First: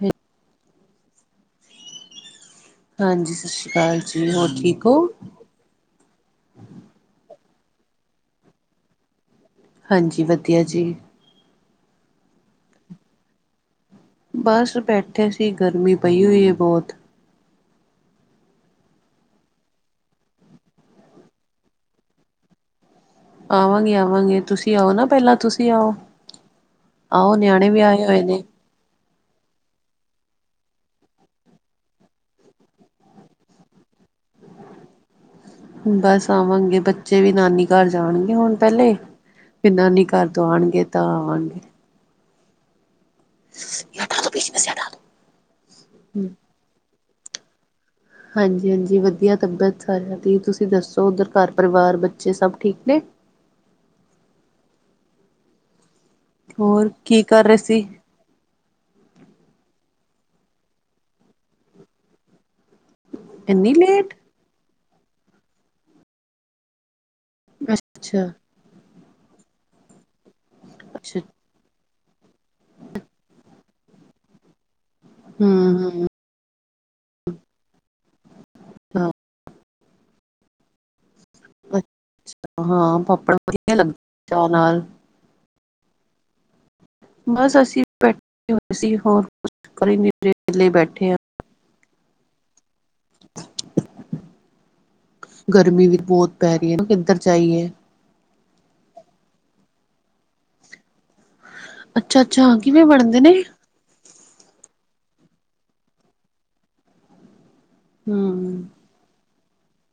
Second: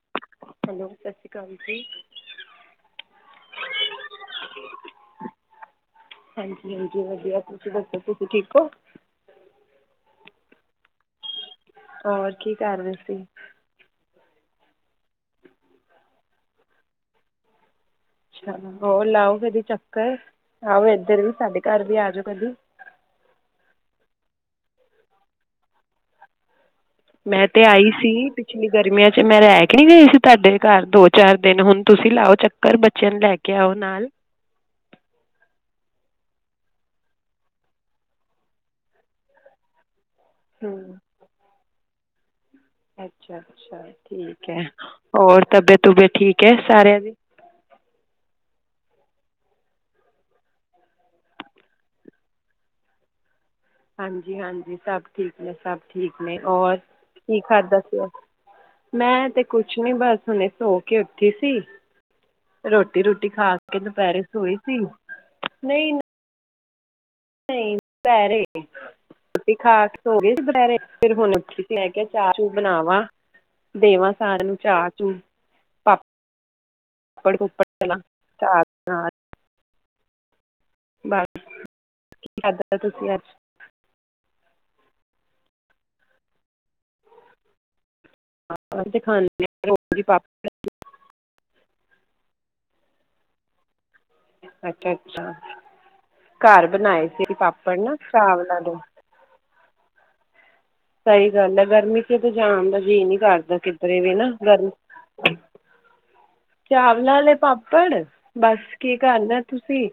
ਹ [inaudible] ਹੈਲੋ ਸਤਿ ਸ਼੍ਰੀ ਅਕਾਲ ਜੀ। ਹਾਂਜੀ ਸਤਿ ਸ਼੍ਰੀ ਅਕਾਲ ਜੀ ਹੋਰ ਠੀਕ ਹੋ? ਹਾਂਜੀ-ਹਾਂਜੀ ਵਧੀਆ। ਤੁਸੀਂ ਦੱਸੋ ਤੁਸੀਂ ਠੀਕ ਹੋ? ਹਾਂਜੀ ਵਧੀਆ ਜੀ। ਹੋਰ ਕੀ ਕਰ ਰਹੇ ਸੀ? ਬਸ ਬੈਠੇ ਸੀ ਗਰਮੀ ਪਈ ਹੋਈ ਏ ਬਹੁਤ। ਅੱਛਾ ਹੋਰ ਲਾਓ ਕਦੀ ਚੱਕਰ, ਆਓ ਇੱਧਰ ਵੀ ਸਾਡੇ ਘਰ ਵੀ ਆ ਜਾਓ ਕਦੀ। ਆਵਾਂਗੇ-ਆਵਾਂਗੇ ਤੁਸੀਂ ਆਓ ਨਾ ਪਹਿਲਾਂ ਤੁਸੀਂ ਆਓ। ਆਓ ਮੈਂ ਤੇ ਨਿਆਣੇ ਵੀ ਆਈ ਆਏ ਸੀ ਹੋਏ ਨੇ ਪਿੰਛ ਇਨੀ ਗਰਮੀਆਂ ਚ ਮੈਂ ਰਹਿ ਕੇ ਨਹੀਂ ਗਈ ਸੀ ਤੁਹਾਡੇ ਘਰ ਦੋ-ਚਾਰ ਦਿਨ, ਹੁਣ ਤੁਸੀਂ ਲਾਓ ਚੱਕਰ ਬੱਚਿਆਂ ਨੂੰ ਲੈ ਕੇ ਆਓ ਨਾਲ। ਬਸ ਆਵਾਂਗੇ, ਬੱਚੇ ਵੀ ਨਾਨੀ ਘਰ ਜਾਣਗੇ ਹੁਣ ਪਹਿਲੇ ਵੀ ਨਾਨੀ ਘਰ ਤੋਂ ਹੂੰ ਆਣਗੇ ਤਾਂ ਆਵਾਂਗੇ। ਅੱਛਾ-ਅੱਛਾ ਠੀਕ ਹੈ, ਹੋਰ ਤਬੀਅਤ-ਤਬੂਅਤ ਠੀਕ ਹੈ ਸਾਰਿਆਂ ਦੀ। ਹਾਂਜੀ-ਹਾਂਜੀ ਵਧੀਆ ਤਬੀਅਤ ਸਾਰਿਆਂ ਦੀ, ਤੁਸੀਂ ਦੱਸੋ ਉੱਧਰ ਘਰ-ਪਰਿਵਾਰ ਬੱਚੇ ਸਭ ਠੀਕ ਨੇ। ਹਾਂਜੀ-ਹਾਂਜੀ ਸਭ ਠੀਕ ਨੇ, ਸਭ ਠੀਕ ਨੇ। ਔਰ ਹੋਰ ਕੀ ਕਰ ਰਹੇ ਖਾਧਾ ਸੀ ਮੈਂ ਤੇ ਕੁਛ ਨੀ ਬਸ ਹੁਣੇ ਸੌ ਕੇ ਉੱਠੀ ਸੀ। ਰੋਟੀ-ਰੁਟੀ ਖਾ ਇੰਨੀ ਕੇ ਲੇਟ ਦੁਪਹਿਰੇ ਸੋਈ ਸੀ, ਨਹੀਂ ਨਹੀਂ ਅੱਛਾ ਦੁਪਹਿਰੇ ਰੋਟੀ ਖਾ ਕੇ ਸੌ ਗਈ ਸੀ ਦੁਪਹਿਰੇ ਫਿਰ ਅੱਛਾ ਹੁਣ ਉੱਠੀ ਮੈਂ ਕਿਹਾ ਚਾਹ-ਚੂ ਬਣਾਵਾਂ ਦੇਵਾਂ ਸਾਰਿਆਂ ਨੂੰ ਚਾਹ ਧਾਧ ਹਮ ਹਮ ਪਾਪੜ-ਪੂਪੜ ਤਲਾਂ ਚਾਹ ਦੇ ਹਾਂ ਨਾਲ। ਬ [inaudible] ਅੱਛਾ ਹਾਂ, ਪਾਪੜ ਵਧੀਆ ਲੱਗਦੇ ਨੇ ਚਾਹ ਨਾਲ। ਬਸ ਅਸੀਂ ਬੈਠੇ ਹੋਏ ਅਸੀਂ ਸੀ, ਤੇ ਹੋਰ ਖਾਂਦੇ ਹਾਂ ਰੋਜ਼ ਹੀ ਕਰੀਏ ਕੀ ਪਾਪੜ ਵਿਲੇ ਬੈਠੇ ਹਾਂ। ਅੱਛਾ-ਅੱਛਾ, ਗਰਮੀ ਵੀ ਬਹੁਤ ਪੈ ਘਰ ਰਹੀ ਹੈ ਨਾ ਬਣਾਏ ਕਿੱਧਰ ਸੀ ਅਸੀਂ ਜਾਈਏ ਪਾਪੜ ਨਾ ਚਾਵਲਾਂ ਦੇ। ਸਹੀ ਗੱਲ ਹੈ ਗਰਮੀ ਚ ਅੱਛਾ ਤਾਂ ਅੱਛਾ ਜਾਣ ਦਾ ਕਿਵੇਂ ਜੀਅ ਨੀ ਬਣਦੇ ਨੇ ਕਰਦਾ ਕਿਧਰੇ ਵੀ ਨਾ ਗਰਮੀ ਚਾਵਲਾਂ ਦੇ ਪਾਪੜ ਹਮ ਬਸ ਕੀ ਕਰਨਾ ਤੁਸੀਂ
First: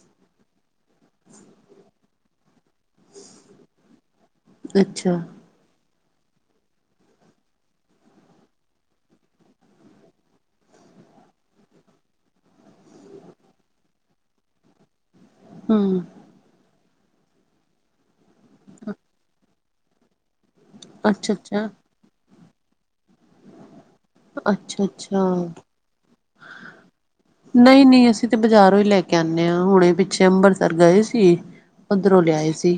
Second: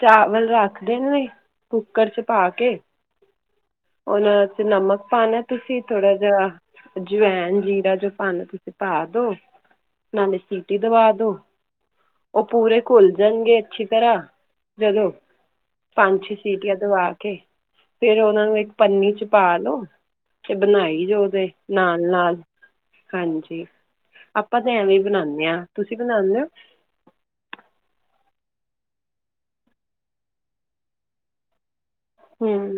ਚਾਵਲ ਰੱਖਦੇ ਨੇ ਕੁੱਕਰ ਚ ਪਾ ਕੇ। ਉਹਨਾਂ ਤੇ ਨਮਕ ਅੱਛਾ ਪਾਨਾ ਏਂ। ਤੁਸੀਂ ਥੋੜਾ ਜਿਹਾ ਅਜਵੈਨ ਜੀਰਾ ਜੋ ਪਾਨੈ, ਤੁਸੀਂ ਪਾ ਦੋ। ਨਾਲੇ ਸੀਟੀ ਦਵਾ ਦੋ। ਉਹ ਪੂਰੇ ਘੁਲ ਜਣਗੇ ਅੱਛੀ ਤਰ੍ਹਾਂ ਜਦੋਂ ਹਮ ਪੰਜ-ਛੇ ਸੀਟੀਆਂ ਦਵਾ ਕੇ, ਫੇਰ ਉਹਨਾਂ ਨੂੰ ਇੱਕ ਪੰਨੀ 'ਚ ਪਾ ਲੋ ਤੇ ਬਣਾਈ ਜੋ ਅੱਛਾ ਓਦੇ ਅੱਛਾ ਨਾਲ-ਨਾਲ ਹਾਂਜੀ। ਆਪਾਂ ਤਾਂ ਅੱਛਾ ਐਵੇਂ ਹੀ ਅੱਛਾ ਬਣਾਨੇ ਆਂ, ਤੁਸੀਂ ਬਣਾਂਦੇ ਹੋ? ਨਹੀਂ-ਨਹੀਂ ਅਸੀਂ ਤੇ ਬਾਜ਼ਾਰੋਂ ਹੀ ਲੈ ਕੇ ਆਨੇ ਆਂ, ਹੁਣੇ ਪਿੱਛੇ ਅੰਬਰਸਰ ਗਏ ਸੀ। ਉੱਧਰੋਂ ਲਿਆਏ ਹਮ ਸੀ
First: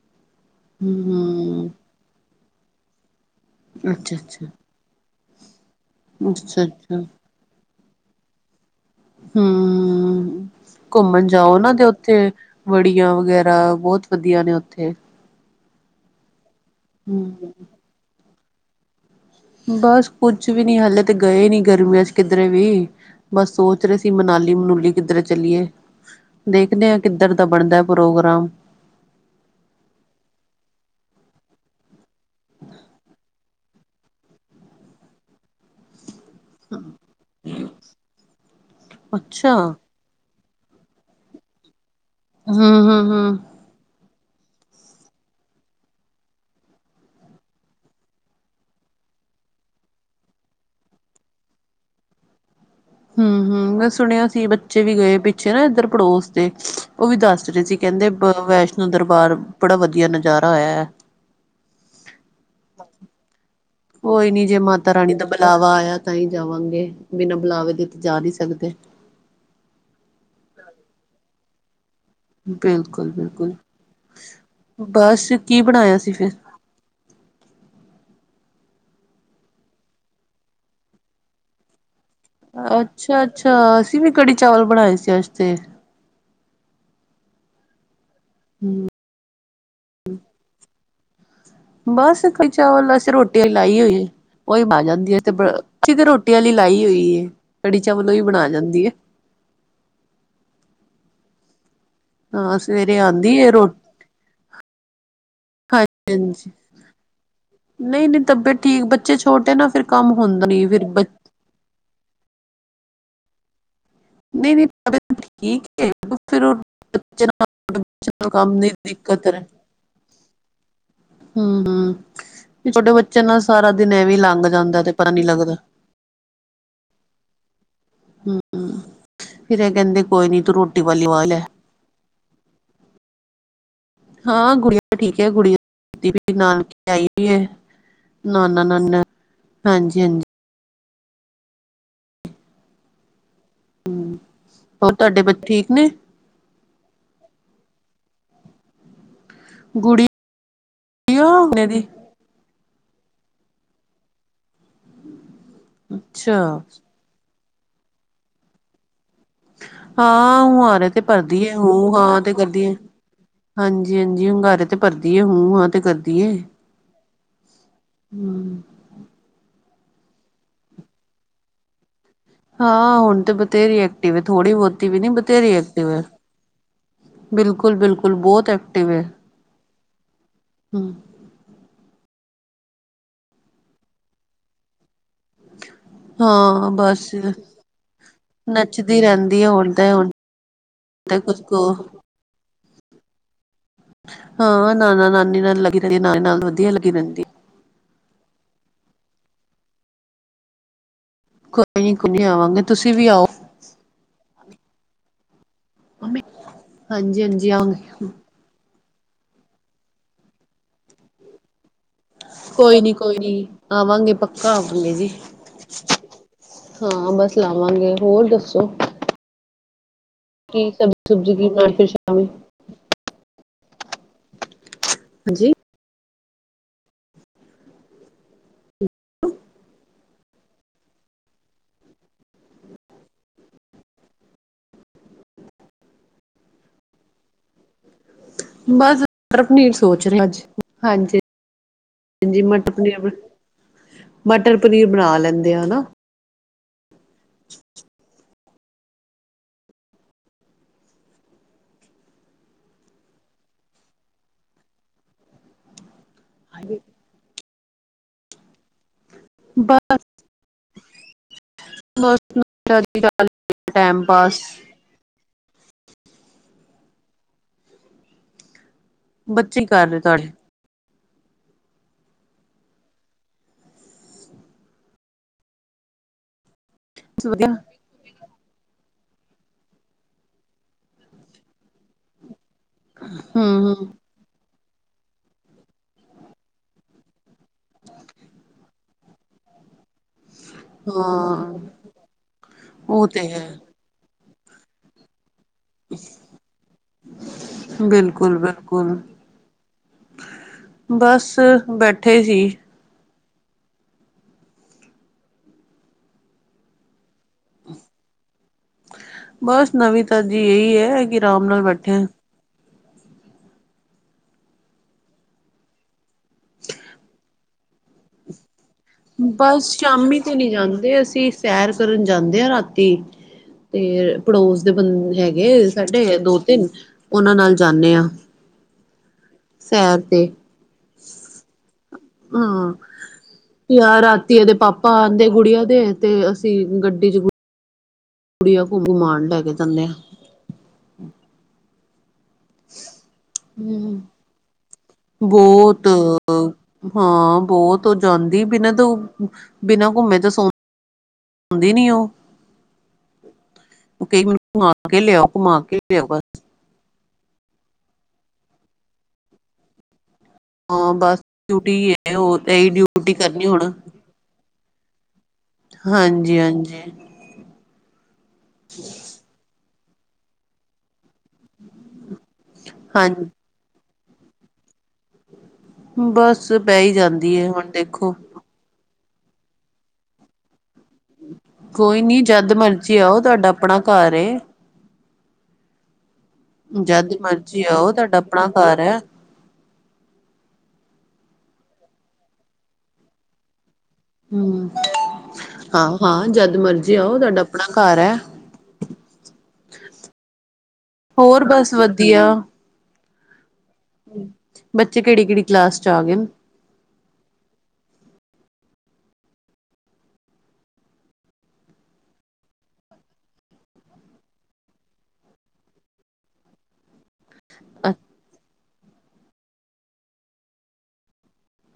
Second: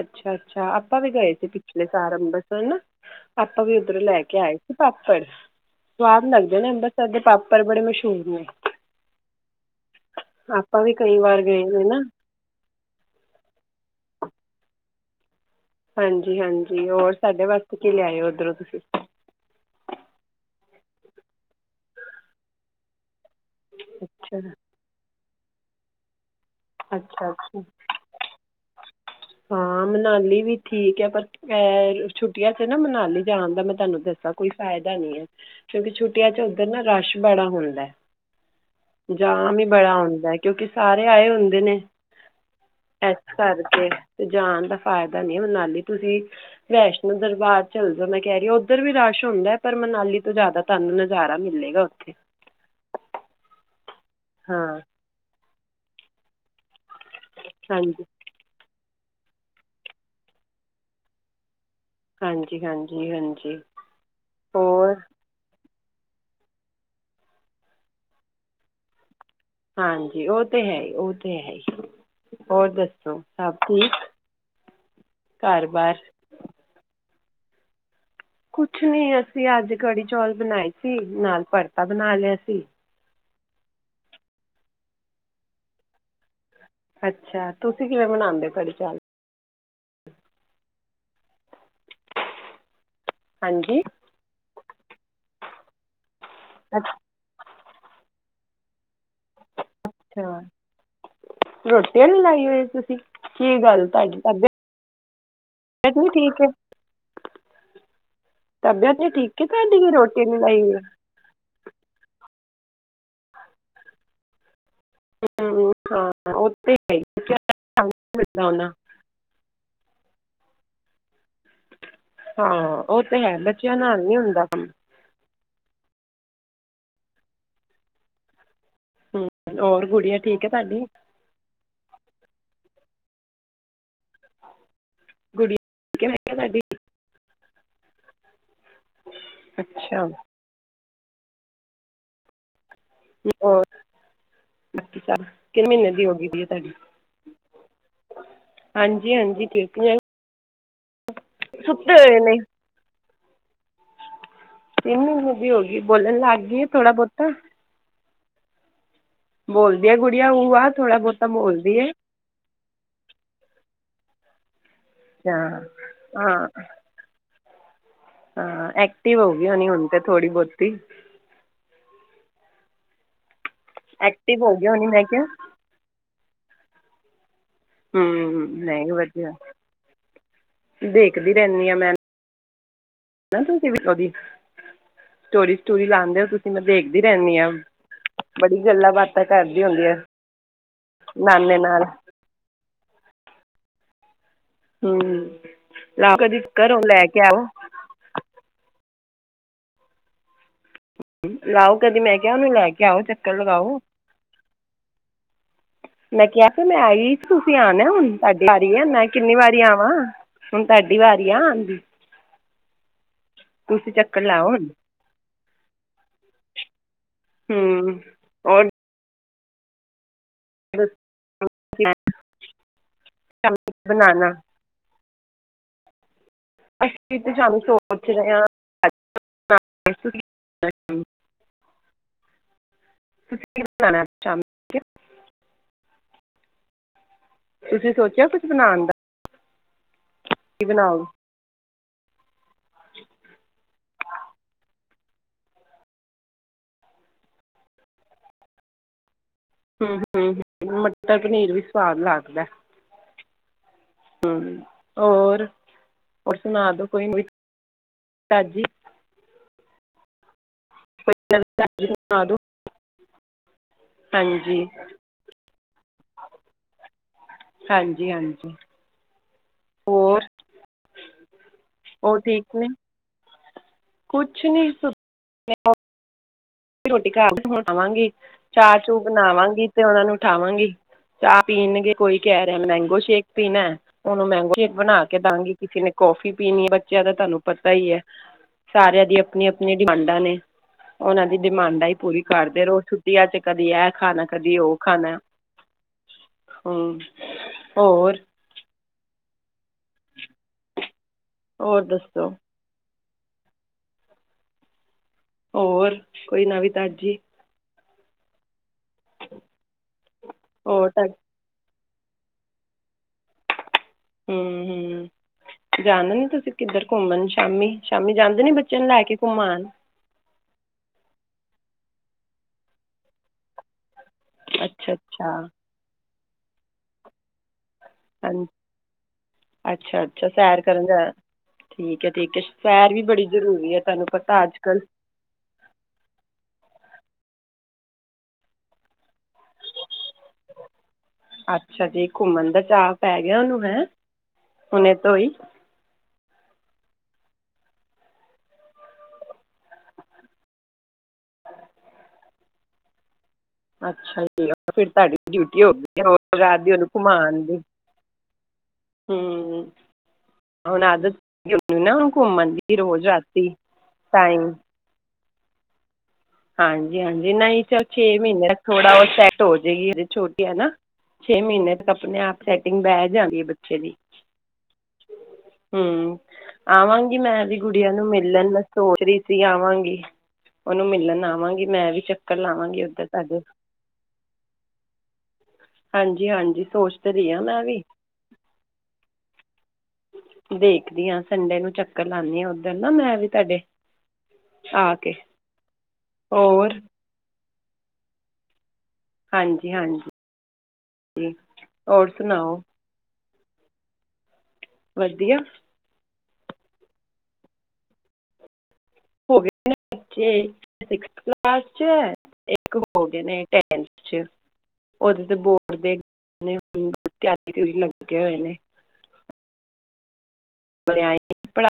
ਅੱਛਾ-ਅੱਛਾ ਆਪਾਂ ਵੀ ਗਏ ਸੀ ਹਮ ਪਿਛਲੇ ਸਾਲ ਅੰਬਰਸਰ ਨਾ। ਆਪਾਂ ਵੀ ਉੱਧਰੋਂ ਅੱਛਾ ਲੈ ਕੇ ਅੱਛਾ ਆਏ ਸੀ ਪਾਪੜ, ਸਵਾਦ ਲੱਗਦੇ ਅੱਛਾ ਨੇ ਅੱਛਾ ਅੰਬਰਸਰ ਦੇ ਪਾਪੜ ਪਰ ਬੜੇ ਮਸ਼ਹੂਰ ਨੇ। ਹਮ, ਆਪਾਂ ਵੀ ਕਈ ਘੁੰਮਣ ਵਾਰ ਜਾਓ ਗਏ ਨਾ ਨੇ ਤੇ ਉੱਥੇ ਵੜੀਆਂ ਵਗੈਰਾ ਬਹੁਤ ਵਧੀਆ ਨੇ ਉੱਥੇ। ਹਾਂਜੀ-ਹਾਂਜੀ, ਹੋਰ ਸਾਡੇ ਹਮ ਵਾਸਤੇ ਕੀ ਲਿਆਏ ਓ ਉੱਧਰੋਂ ਤੁਸੀਂ। ਬਸ ਕੁੱਝ ਵੀ ਨੀ ਹਲੇੇ ਤੇ ਗਏ ਨੀ ਗਰਮੀਆਂ 'ਚ ਕਿਧਰੇ ਵੀ। ਬਸ ਸੋਚ ਰਹੇ ਸੀ ਅੱਛਾ ਮਨਾਲੀ-ਮਨੂਲੀ ਕਿੱਧਰੇ ਚਲੀਏ। ਦੇਖਦੇ ਆਂ, ਅੱਛਾ ਕਿੱਧਰ ਦਾ ਅੱਛਾ ਬਣਦਾ ਪ੍ਰੋਗਰਾਮ। ਹਾਂ ਮਨਾਲੀ ਵੀ ਠੀਕ ਹੈ, ਪਰ ਐ ਛੁੱਟੀਆਂ 'ਚ ਨਾ ਮਨਾਲੀ ਜਾਣ ਦਾ ਮੈਂ ਤੁਹਾਨੂੰ ਦੱਸਾਂ ਕੋਈ ਫਾਇਦਾ ਨੀ ਹੈ। ਕਿਉਂਕਿ ਛੁੱਟੀਆਂ 'ਚ ਤੇ ਨਾ ਰਸ਼ ਬੜਾ ਹੁੰਦਾ, ਅੱਛਾ ਜਾਮ ਹੀ ਬੜਾ ਹੁੰਦਾ, ਕਿਉਂਕਿ ਸਾਰੇ ਆਏ ਹੁੰ ਦੇ ਨੇ, ਹਮ ਹਮ ਇਸ ਹਮ ਕਰਕੇ ਤੇ ਜਾਣ ਦਾ ਫਾਇਦਾ ਨੀ ਮਨਾਲੀ ਤੁਸੀਂ ਵੈਸ਼ਨੂੰ ਦਰਬਾਰ ਚੱਲ ਜੋ ਮੈਂ ਕਹਿ ਰਹੀ ਹਾਂ ਉੱਧਰ ਵੀ ਰਸ਼ ਹੁੰਦਾ ਹੈ ਪਰ ਮਨਾਲੀ ਤੋਂ ਜ਼ਿਆਦਾ ਤੁਹਾਨੂੰ ਨਜ਼ਾਰਾ ਮਿਲੇਗਾ ਉੱਥੇ। ਹਮ-ਹਮ ਮੈਂ ਸੁਣਿਆ ਸੀ ਹਾਂ ਬੱਚੇ ਵੀ ਗਏ ਪਿੱਛੇ ਨਾ ਇੱਧਰ ਪੜੋਸ ਦੇ, ਉਹ ਵੀ ਦੱਸ ਚੇ ਹਾਂਜੀ ਕਹਿੰਦੇ ਵੈਸ਼ਨੋ ਦਰਬਾਰ ਬੜਾ ਵਧੀਆ ਨਜ਼ਾਰਾ ਆਇਆ ਹੈ। ਹਾਂਜੀ ਹਾਂਜੀ ਹਾਂਜੀ। ਕੋਈ ਨੀ ਜੇ ਮਾਤਾ ਹੋਰ ਰਾਣੀ ਦਾ ਬੁਲਾਵਾ ਆਇਆ ਤਾਂ ਹੀ ਜਾਵਾਂਗੇ, ਬਿਨਾਂ ਬੁਲਾਵੇ ਦੇ ਤੇ ਜਾ ਨਹੀਂ ਸਕਦੇ। ਹਾਂਜੀ ਉਹ 'ਤੇ ਹੈ ਹੀ ਉਹ 'ਤੇ ਹੈ ਹੀ। ਹੋਰ ਬਿਲਕੁਲ ਦੱਸੋ, ਬਿਲਕੁਲ। ਸਭ ਠੀਕ ਬਸ ਕੀ ਘਰ-ਬਾਹਰ? ਬਣਾਇਆ ਸੀ ਫਿਰ? ਕੁਛ ਨੀ ਅਸੀਂ ਅੱਜ ਕੜੀ-ਚੌਲ ਬਣਾਏ ਸੀ ਨਾਲ ਭਰਤਾ ਬਣਾ ਲਿਆ ਸੀ। ਅੱਛਾ-ਅੱਛਾ ਅਸੀਂ ਵੀ ਕੜੀ ਚਾਵਲ ਬਣਾਏ ਸੀ ਅੱਜ ਤੇ। ਅੱਛਾ ਤੁਸੀਂ ਕਿਵੇਂ ਬਨਾਂਦੇ ਹੋ ਕੜੀ ਚਾਵਲ? ਬਸ ਖ ਚ ਵਲ ਅ ਰੋਟ ਰੋਟੀ ਵਾਲੀ ਲਾਈ ਹਾਂਜੀ ਹੋਈ ਉਹੀ ਆ ਜਾਂਦੀ ਹੈ ਤੇ ਅ ਤੇ ਰੋਟੀ ਵਾਲੀ ਲਾਈ ਹੋਈ। ਕੜੀ ਚਾ ਵੱਲੋਂ ਵੀ ਬਣਾ ਜਾਂਦੀ ਹੈ। ਅੱਛਾ। ਰੋਟੀ ਵੀ ਲਾਈ ਹਾਂ ਹੋਏ ਤੁਸੀਂ ਸਵੇਰੇ ਆਂਦੀ ਏ ਕੀ ਰੋਟੀ ਗੱਲ ਤੁਹਾਡੀ ਤਬ ਏਤ ਨੀ ਹਾਂਜੀ ਠੀਕ ਹੈ? ਹਾਂਜੀ। ਨਹੀਂ ਨਹੀਂ ਠੀਕ ਤਬੀਅਤ ਬੱਚੇ ਠੀਕ ਹੈ ਛੋਟੇ ਨਾ ਫਿਰ ਤੁਹਾਡੀ ਕੰਮ ਰੋਟੀ ਨ ਹੁੰਦਾ ਨੀ ਲਾਈ ਆ? ਫਿਰ ਬ ਨਹੀਂ ਨਹੀਂ ਠੀਕ ਫਿਰ ਹਾਂ ਉਹ ਤਾਂ ਹੈ ਹੀ ਬੱਚਿਆਂ ਨਾਲ ਨੀ ਮਿਲਦਾ ਕੰ [unintelligible] ਉਹਨਾਂ ਦਿੱਕਤਰ ਰ। ਹਮ ਹਮ ਹਾਂ ਛੋਟੇ ਉਹ ਤਾਂ ਬੱਚੇ ਹੈ ਨਾਲ ਸਾਰਾ ਬੱਚਿਆਂ ਦਿਨ ਨਾਲ ਐਵੇਂ ਨਹੀਂ ਹੁੰਦਾ ਲੰਘ ਕੰਮ ਜਾਂਦਾ ਤੇ ਪਤਾ ਨੀ ਲੱਗਦਾ ਹ। ਹਮ ਫਿਰ ਇਹ ਔਰ ਕਹਿੰਦੇ ਗੁੜੀਆ ਕੋਈ ਨੀ ਠੀਕ ਹੈ ਤੂੰ ਰੋਟੀ ਤੁਹਾਡੀ ਵਾਲੀ ਵ ਲੈ। ਹਾਂ ਗੁੜੀਆਂ ਠੀਕ ਹੈ ਗੁੜੀ ਗੁੜੀਆ ਠੀਕ ਹੈ ਮੈਂ ਕੀਤੀ ਕਿਹਾ ਤੁਹਾਡੀ ਨਾਨਕੀ ਆਈ ਵੀ ਹੈ। ਨਾਨਾ ਨਾਨੀ ਅੱਛਾ ਹਾਂਜੀ-ਹਾਂਜੀ। ਹੋਰ ਹੋਰ ਬਾਕੀ ਤੁਹਾਡੇ ਸਾਹਿਬ ਬੱਚੇ ਕਿਨ ਠੀਕ ਨੇ ਮਹੀਨੇ ਦੀ ਹੋ ਗਈ ਹੈ ਤੁਹਾਡੀ। ਹਾਂਜੀ-ਹਾਂਜੀ। ਠੀਕ ਹੈ, ਗੁੜੀਆ ਹੁਣੇ ਦੀ ਸੁੱਤੇ ਹੋਏ ਨੇ। ਤਿੰਨ ਮਹੀਨੇ ਦੀ ਹੋ ਗਈ, ਬੋਲਣ ਅੱਛਾ ਲੱਗ ਗਈ ਹੈ ਥੋੜ੍ਹਾ ਬਹੁਤਾ। ਬੋਲਦੀ ਹੈ ਗੁੜੀਆ ਹਾਂ ਊ ਆ ਹੁਆਰੇ ਥੋੜ੍ਹਾ ਤੇ ਬਹੁਤਾ ਭਰਦੀ ਆ ਹੁ ਬੋਲਦੀ ਹੈ ਹਾਂ ਤੇ ਕਰਦੀ ਐ। ਹਾਂਜੀ-ਹਾਂਜੀ ਹੁੰਗਾਰੇ ਤੇ ਭਰਦੀ ਹੈ, ਅੱਛਾ ਹੂੰ ਹਾਂ ਤੇ ਕਰਦੀ ਹੈ। ਹਾਂ ਹਾਂ ਐਕਟਿਵ ਹੋ ਗਈ ਹੋਣੀ ਹੁਣ ਤੇ ਥੋੜੀ ਬਹੁਤੀ। ਹਾਂ ਹੁਣ ਤੇ ਬਥੇਰੀ ਐਕਟਿਵ ਹੈ ਥੋੜ੍ਹੀ ਹੋ ਗਈ ਹੋਣੀ ਬਹੁਤੀ ਵੀ ਮੈਂ ਨੀ ਕਿਹਾ ਬਥੇਰੀ ਐਕਟਿਵ ਹੈ। ਬਿਲਕੁਲ-ਬਿਲ ਹਮ ਮੈਂ ਵਧੀਆ ਦੇਖਦੀ ਰਹਿੰਦੀ ਹਾਂ ਮੈਂ ਨਾ ਤੁਸੀ ੳਦੀ ਸਟੋਰੀ ਸਟੂਰੀ ਲਾਉਦੇ ਹੋ ਤੁਸੀਂ ਮੈਂ ਹਾਂ ਦੇਖਦੀ ਬਸ ਰਹਿੰਦੀ ਆ। ਨੱਚਦੀ ਰਹਿੰਦੀ ਹੈ ਹੁਣ ਤਾਂ ਹੁਣ ਕੁਛ ਨਾਨੇ ਨਾਲ ਹਾਂ ਹੂੰ ਨਾਨਾ- ਨਾਨੀ ਨਾਲ ਲੱਗੀ ਰਹਦੀ ਲਾਓ ਨਾਨੀ ਕਦੀ ਨਾਲ ਵਧੀਆ ਘਰੋਂ ਲੱਗੀ ਲੈ ਕੇ ਰਹਿੰਦੀ ਏ। ਆਓ ਲਾਓ ਕੋਈ ਨੀ ਕਦੀ ਕੋਈ ਮੈਂ ਨੀ ਕਿਹਾ ਉਹਨੂੰ ਆਵਾਂਗੇ ਲੈ ਕੇ ਤੁਸੀਂ ਆਓ ਵੀ ਚੱਕਰ ਲਗਾਓ। ਮੈਂ ਕਿਹਾ ਫੇ ਮੈਂ ਆਈ ਸੀ ਹਾਂਜੀ-ਹਾਂਜੀ ਤੁਸੀਂ ਆਣਾ ਆਵਾਂਗੇ ਹੁਣ ਅੱਜ ਵਾਰੀ ਆ ਮੈਂ ਕਿੰਨੀ ਵਾਰੀ ਆਵਾਂ। ਹੁਣ ਤੁਹਾਡੀ ਵਾਰੀ ਆ ਆਂਨਦੀ। ਕੋਈ ਨੀ ਕੋਈ ਨੀ ਆਵਾਂਗੇ ਚੱਕਰ ਲਾਓ ਪੱਕਾ ਹੁਣ ਆਵਾਂਗੇ ਜੀ। ਹਾਂ ਬਸ ਲਾਵਾਂਗੇ ਹੂੰ ਹੋਰ ਦੱਸੋ? ਔਰ ਸਬਜ਼ੀ ਸੁਬਜ਼ੀ ਕੀ ਬ ਫਿਰ ਸ਼ਾਮਂ ਬਣਾਉਣਾ। ਹਾਂਜੀ। ਅਸੀਂ ਤੇ ਸਾਨੂੰ ਸੋਚ ਰਹੇ ਹਾਂ [inaudible] ਤੁਸੀਂ ਕੀ ਬਣਾਣਾ ਐ ਸ਼ਾਮੀ ਤੁਸੀਂ ਸੋਚਿਆ ਕੁਛ ਬਣਾਉਣ ਦਾ। ਬਸ ਮਟਰ ਪਨੀਰ ਸੋਚ ਰਹਾ ਕੀ ਬਣਾਓਗੇ ਹਾਂਜੀ [unintelligible] ਨੀ ਮਟਰ ਪਨੀਰ ਬਣਾ ਲੈਂਦੇ ਆ ਹਨਾ। ਹਮ-ਹਮ ਮਟਰ ਪਨੀਰ ਵੀ ਸਵਾਦ ਲੱਗਦਾ ਐ। ਹਮ ਹੋਰ-ਹੋਰ ਸੁਣਾ ਸੁਣਾਦੋ ਕੋਈ ਨਵੀਂ ਤਾਜੀ। ਬ ਕੋਈ ਨਵੀਂ ਤਾਜ਼ੀ ਸੁਣਾ ਦਿਓ [unintelligible] ਟਾਈਮ ਪਾਸ ਹ [inaudible] ਹਾਂਜੀ-ਹਾਂਜੀ। ਬੱਚੇ ਕੀ ਕਰ ਰਹੇ ਤੁਹਾਡੇ। ਉਹ ਠੀਕ ਨੇ। ਕੁਛ ਨੀ ਸੁ ਰੋਟੀ ਘਰ ਵਧੀਆ ਹੀ ਬਣਾਵਾਂਗੀ। ਚਾਹ ਚੂ ਬਣਾਵਾਂਗੀ ਤੇ ਉਹਨਾ ਨੂੰ ਉਠਾਵਾਂਗੀ ਚਾਹ ਪੀਣਗੇ ਕੋਈ ਕਹਿ ਰਿਹਾ ਮਹਿੰਗੀ। ਮਿਲਕ ਸ਼ੇਕ ਹੂੰ ਪੀਣਾ ਐ। ਹੂੰ ਉਹਨੂੰ ਮੈਂਗੋ ਸ਼ੇਕ ਬਣਾ ਕੇ ਦਵਾਂਗੀ, ਕਿਸੇ ਨੇ ਕੌਫੀ ਪੀਣੀ ਬੱਚਿਆਂ ਦਾ ਤੁਹਾਨੂੰ ਪਤਾ ਹੀ ਹੈ। ਸਾਰਿਆਂ ਦੀ ਆਪਣੀ-ਆਪਣੀ ਡਿਮਾਂਡ ਨੇ ਉਹਨਾਂ ਦੀ ਹਾਂ ਡਿਮਾਂਡ ਹੀ ਪੂਰੀ ਕਰਦੇ ਰੋ ਉਹ ਛੁੱਟੀਆਂ ਤੇ ਚ ਹੈ ਕਦੀ ਇਹ ਖਾਣਾ ਕਦੀ ਉਹ ਖਾਣਾ ਹੂੰ ਹੋਰ ਬਿਲਕੁਲ ਬਿਲਕੁਲ। ਬਸ ਹੋਰ ਬੈਠੇ ਦੱਸੋ ਸੀ। ਹੋਰ, ਕੋਈ ਨਵੀਂ ਤਾਜ਼ੀ? ਬਸ ਨਵੀਂ ਤਾਜ਼ੀ ਇਹੀ ਹੋਰ ਐ ਤਾਂ ਕਿ ਆਰਾਮ ਨਾਲ ਬੈਠੇ। ਹੂੰ ਹੂੰ, ਜਾਣਾ ਨੀ ਤੁਸੀਂ ਕਿੱਧਰ ਘੁੰਮਣ ਸ਼ਾਮੀ ਸ਼ਾਮੀ ਜਾਂਦੇ ਨੀ ਬੱ ਚਿਆਂ ਨੂੰ ਕੇ ਲੈ ਗਏ ਘੁਮਾਣ? ਬਸ ਸ਼ਾਮੀ ਤੇ ਨੀ ਜਾਂਦੇ ਅਸੀਂ, ਸੈਰ ਕਰਨ ਜਾਂਦੇ ਆ ਰਾਤੀਂ। ਤੇ ਪੜੋਸ ਦੇ ਅੱਛਾ ਬੰਦੇ ਅੱਛਾ ਹੈਗੇ ਸਾਡੇ ਦੋ ਤਿੰਨ ਉਹਨਾਂ ਨਾਲ ਜਾਣੇ ਆ। ਹਾਂਜੀ। ਅੱਛਾ ਤੇ ਅੱਛਾ ਸੈਰ ਕਰਨ ਜਾ, ਠੀਕ ਐ ਠੀਕ ਸੈਰ ਵੀ ਬੜੀ ਜ਼ਰੂਰੀ ਹੈ ਜਾਂ ਤੁਹਾਨੂੰ ਰਾਤੀ ਪਤਾ ਇਹਦੇ ਅੱਜ ਕੱਲ੍ਹ ਪਾਪਾ ਆਂਦੇ ਗੁੜੀਆਂ ਦੇ ਤੇ ਅਸੀਂ ਗੱਡੀ ਚ ਗੁੜੀਆਂ ਕੋ ਗੁਮਾਣ ਲੈ ਕੇ ਜਾਣੇ ਆ। ਅੱਛਾ ਜੀ ਘੁੰਮਣ ਦਾ ਚਾਅ ਪੈ ਗਿਆ ਉਹਨੂੰ ਹੈ, ਹੁਣੇ ਤੋਂ ਈ। ਬਹੁਤ। ਹਾਂ ਬਹੁਤ ਉਹ ਜਾਂਦੀ ਬਿਨਾਂ ਤੋਂ ਬਿਨਾਂ ਘੁੰਮੇ ਤਾਂ ਸੋ ਸੌਦੀ ਨੀ ਉਹ। ਅੱਛਾ ਕਈ ਜੀ, ਮੈਨੂੰ ਘੁਮਾ ਫਿਰ ਕੇ ਤੁਹਾਡੀ ਲਿਆਓ ਘੁਮਾ ਡਿਊਟੀ ਹੋ ਕੇ ਗਈ ਲਿਆਓ ਹੋਰ। ਬਸ ਰਾਤ ਦੀ ਉਹਨੂੰ ਘੁਮਾਣ ਦੀ, ਹੂੰ। ਹੁਣ ਹਾਂ ਆਦਤ ਬਸ ਹੋ ਗਈ ਡਿਊਟੀ ਹੁਣੀ ਨਾ ਹੁਣ ਹੈ ਉਹ ਘੁੰਮਣ ਇਹੀ ਦੀ ਰੋਜ਼ ਡਿਊਟੀ ਕਰਨੀ ਰਾਤੀ ਹੁਣ ਟਾਈਮ ਹਾਂਜੀ ਹਾਂਜੀ। ਹਾਂਜੀ ਹਾਂਜੀ, ਨਹੀਂ ਚਲ ਛੇ ਮਹੀਨੇ ਥੋੜ੍ਹਾ ਉਹ ਸੈੱਟ ਹੋ ਜਾਏਗੀ ਹਜੇ ਛੋਟੀ ਆ ਨਾ। ਛੇ ਮਹੀਨੇ ਤੱਕ ਆਪਣੇ ਆਪ ਸੈਟਿੰਗ ਬਹਿ ਹਾਂਜੀ ਜਾਂਦੀ ਆ ਬੱਚੇ ਦੀ। ਹੂੰ, ਬਸ ਪੈ ਹੀ ਆਵਾਂਗੀ ਜਾਂਦੀ ਮੈਂ ਹੈ ਵੀ ਹੁਣ ਗੁਡੀਆਂ ਨੂੰ ਦੇਖੋ ਮਿਲਣ। ਸੋਚ ਰਹੀ ਸੀ ਆਵਾਂਗੀ, ਉਹਨੂੰ ਮਿਲਣ। ਆਵਾਂਗੀ ਮੈਂ ਵੀ ਕੋਈ ਨੀ ਚੱਕਰ ਜਦ ਲਾਵਾਂਗੀ ਮਰਜ਼ੀ ਉੱਧਰ ਆਓ ਤੁਹਾਡੇ ਤੁਹਾਡਾ ਆਪਣਾ ਘਰ ਏ। ਹਾਂਜੀ ਹਾਂਜੀ। ਸੋਚ ਜਦ ਤਾਂ ਰਹੀ ਹਾਂ ਮੈਂ ਮਰਜ਼ੀ ਵੀ ਆਓ ਤੁਹਾਡਾ ਆਪਣਾ ਘਰ ਐ। ਦੇਖਦੀ ਹਾਂ ਸੰਡੇ ਨੂੰ ਚੱਕਰ ਲਾਣੀ ਆ ਉੱਧਰ ਨਾ ਮੈਂ ਵੀ ਤੁਹਾਡੇ। ਹੂੰ, ਆ ਕੇ ਹਾਂ ਹਾਂ ਜਦ ਹੋਰ ਮਰਜ਼ੀ ਆਓ ਤੁਹਾਡਾ ਆਪਣਾ ਘਰ ਐ। ਹਾਂਜੀ ਹਾਂਜੀ। ਹੋਰ ਬਸ ਹੋਰ ਵਧੀਆ। ਸੁਣਾਓ ਬੱਚੇ ਕਿਹੜੀ ਵਧੀਆ ਕਿਹੜੀ ਕਲਾਸ ਚ ਆ ਗਏ ਨੇ? ਮੇਰੇ ਬੱਚੇ ਇੱਕ ਸਿਕਸ ਕਲਾਸ ਚ, ਇੱਕ ਹੋ ਗਏ ਨੇ ਟੈਂਥ ਚ। ਉਹਦੇ ਤੇ ਬੋਰਡ ਦੀ ਤਿਆਰੀ ਦੇ ਵਿੱਚ ਲੱਗੇ ਹੋਏ ਨੇ। [inaudible] ਪੜ੍ਹਾਈ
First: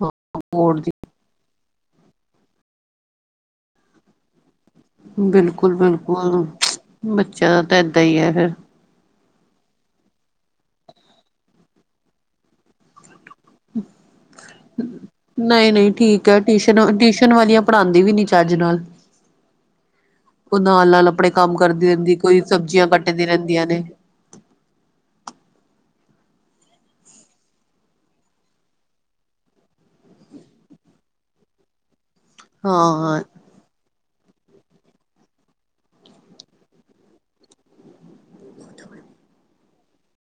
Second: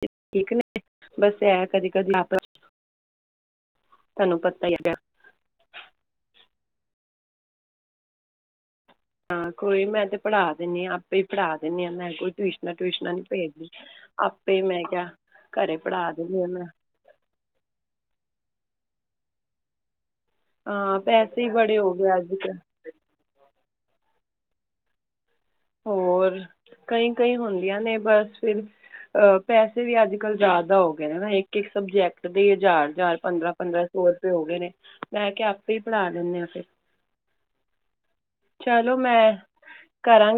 ਚ ਠੀਕ ਨੇ। ਬੋਰਡ ਦੀ ਬਸ ਐ ਕਦੀ ਕਦੀ ਆਪਸ ਚ, ਤੁਹਾਨੂੰ ਪਤਾ ਹੀ ਹੈਗਾ। ਬਿਲਕੁਲ ਬਿਲਕੁਲ, ਬੱਚਿਆਂ ਦਾ ਤਾਂ ਐਦਾਂ ਈ ਐ ਫਿਰ। ਹਾਂ ਕੋਈ ਨੀ ਮੈਂ ਤਾਂ ਪੜ੍ਹਾ ਦਿੰਨੀ ਆ, ਆਪੇ ਹੀ ਪੜ੍ਹਾ ਦਿੰਨੀ ਆ, ਮੈਂ ਕੋਈ ਟਿਊਸ਼ਨਾਂ ਟਿਊਸ਼ਨਾਂ ਨਹੀਂ ਭੇਜਦੀ, ਆਪੇ ਮੈਂ ਕਿਹਾ ਘਰੇ ਪੜ੍ਹਾ ਦਿੰਨੀ ਆ ਮੈਂ। ਟਿਊਸ਼ਨ ਵਾਲੀਆਂ ਪੜਾਂਦੀ ਵੀ ਨੀ ਚੱਜ ਨਾਲ। ਉਹ ਨਾਲ ਹਾਂ ਨਾਲ ਆਪਣੇ ਪੈਸੇ ਹੀ ਕੰਮ ਬੜੇ ਕਰਦੀ ਹੋ ਗਏ ਰਹਿੰਦੀ, ਅੱਜ ਕੋਈ ਕੱਲ੍ਹ ਸਬਜ਼ੀਆਂ ਕੱਟਦੀ ਰਹਿੰਦੀਆਂ ਨੇ। ਹੋਰ, ਕਈ ਕਈ ਹੁੰਦੀਆਂ ਨੇ ਬਸ ਫਿਰ ਅਹ ਪੈਸੇ ਵੀ ਅੱਜ ਕੱਲ੍ਹ ਜ਼ਿਆਦਾ ਹੋ ਗਏ ਨੇ ਨਾ, ਇੱਕ-ਇੱਕ ਸਬਜੈਕਟ ਦੇ ਹਜ਼ਾਰ ਹਜ਼ਾਰ ਹਾਂ ਪੰਦਰਾਂ ਪੰਦਰਾਂ ਸੌ ਰੁਪਏ ਹੋ ਗਏ ਨੇ ਲੈ ਕੇ ਆਪੇ ਹੀ ਪੜ੍ਹਾ ਦਿੰਦੇ ਹਾਂ ਫਿਰ। ਚਲੋ ਮੈਂ ਕਰਾਂਗੇ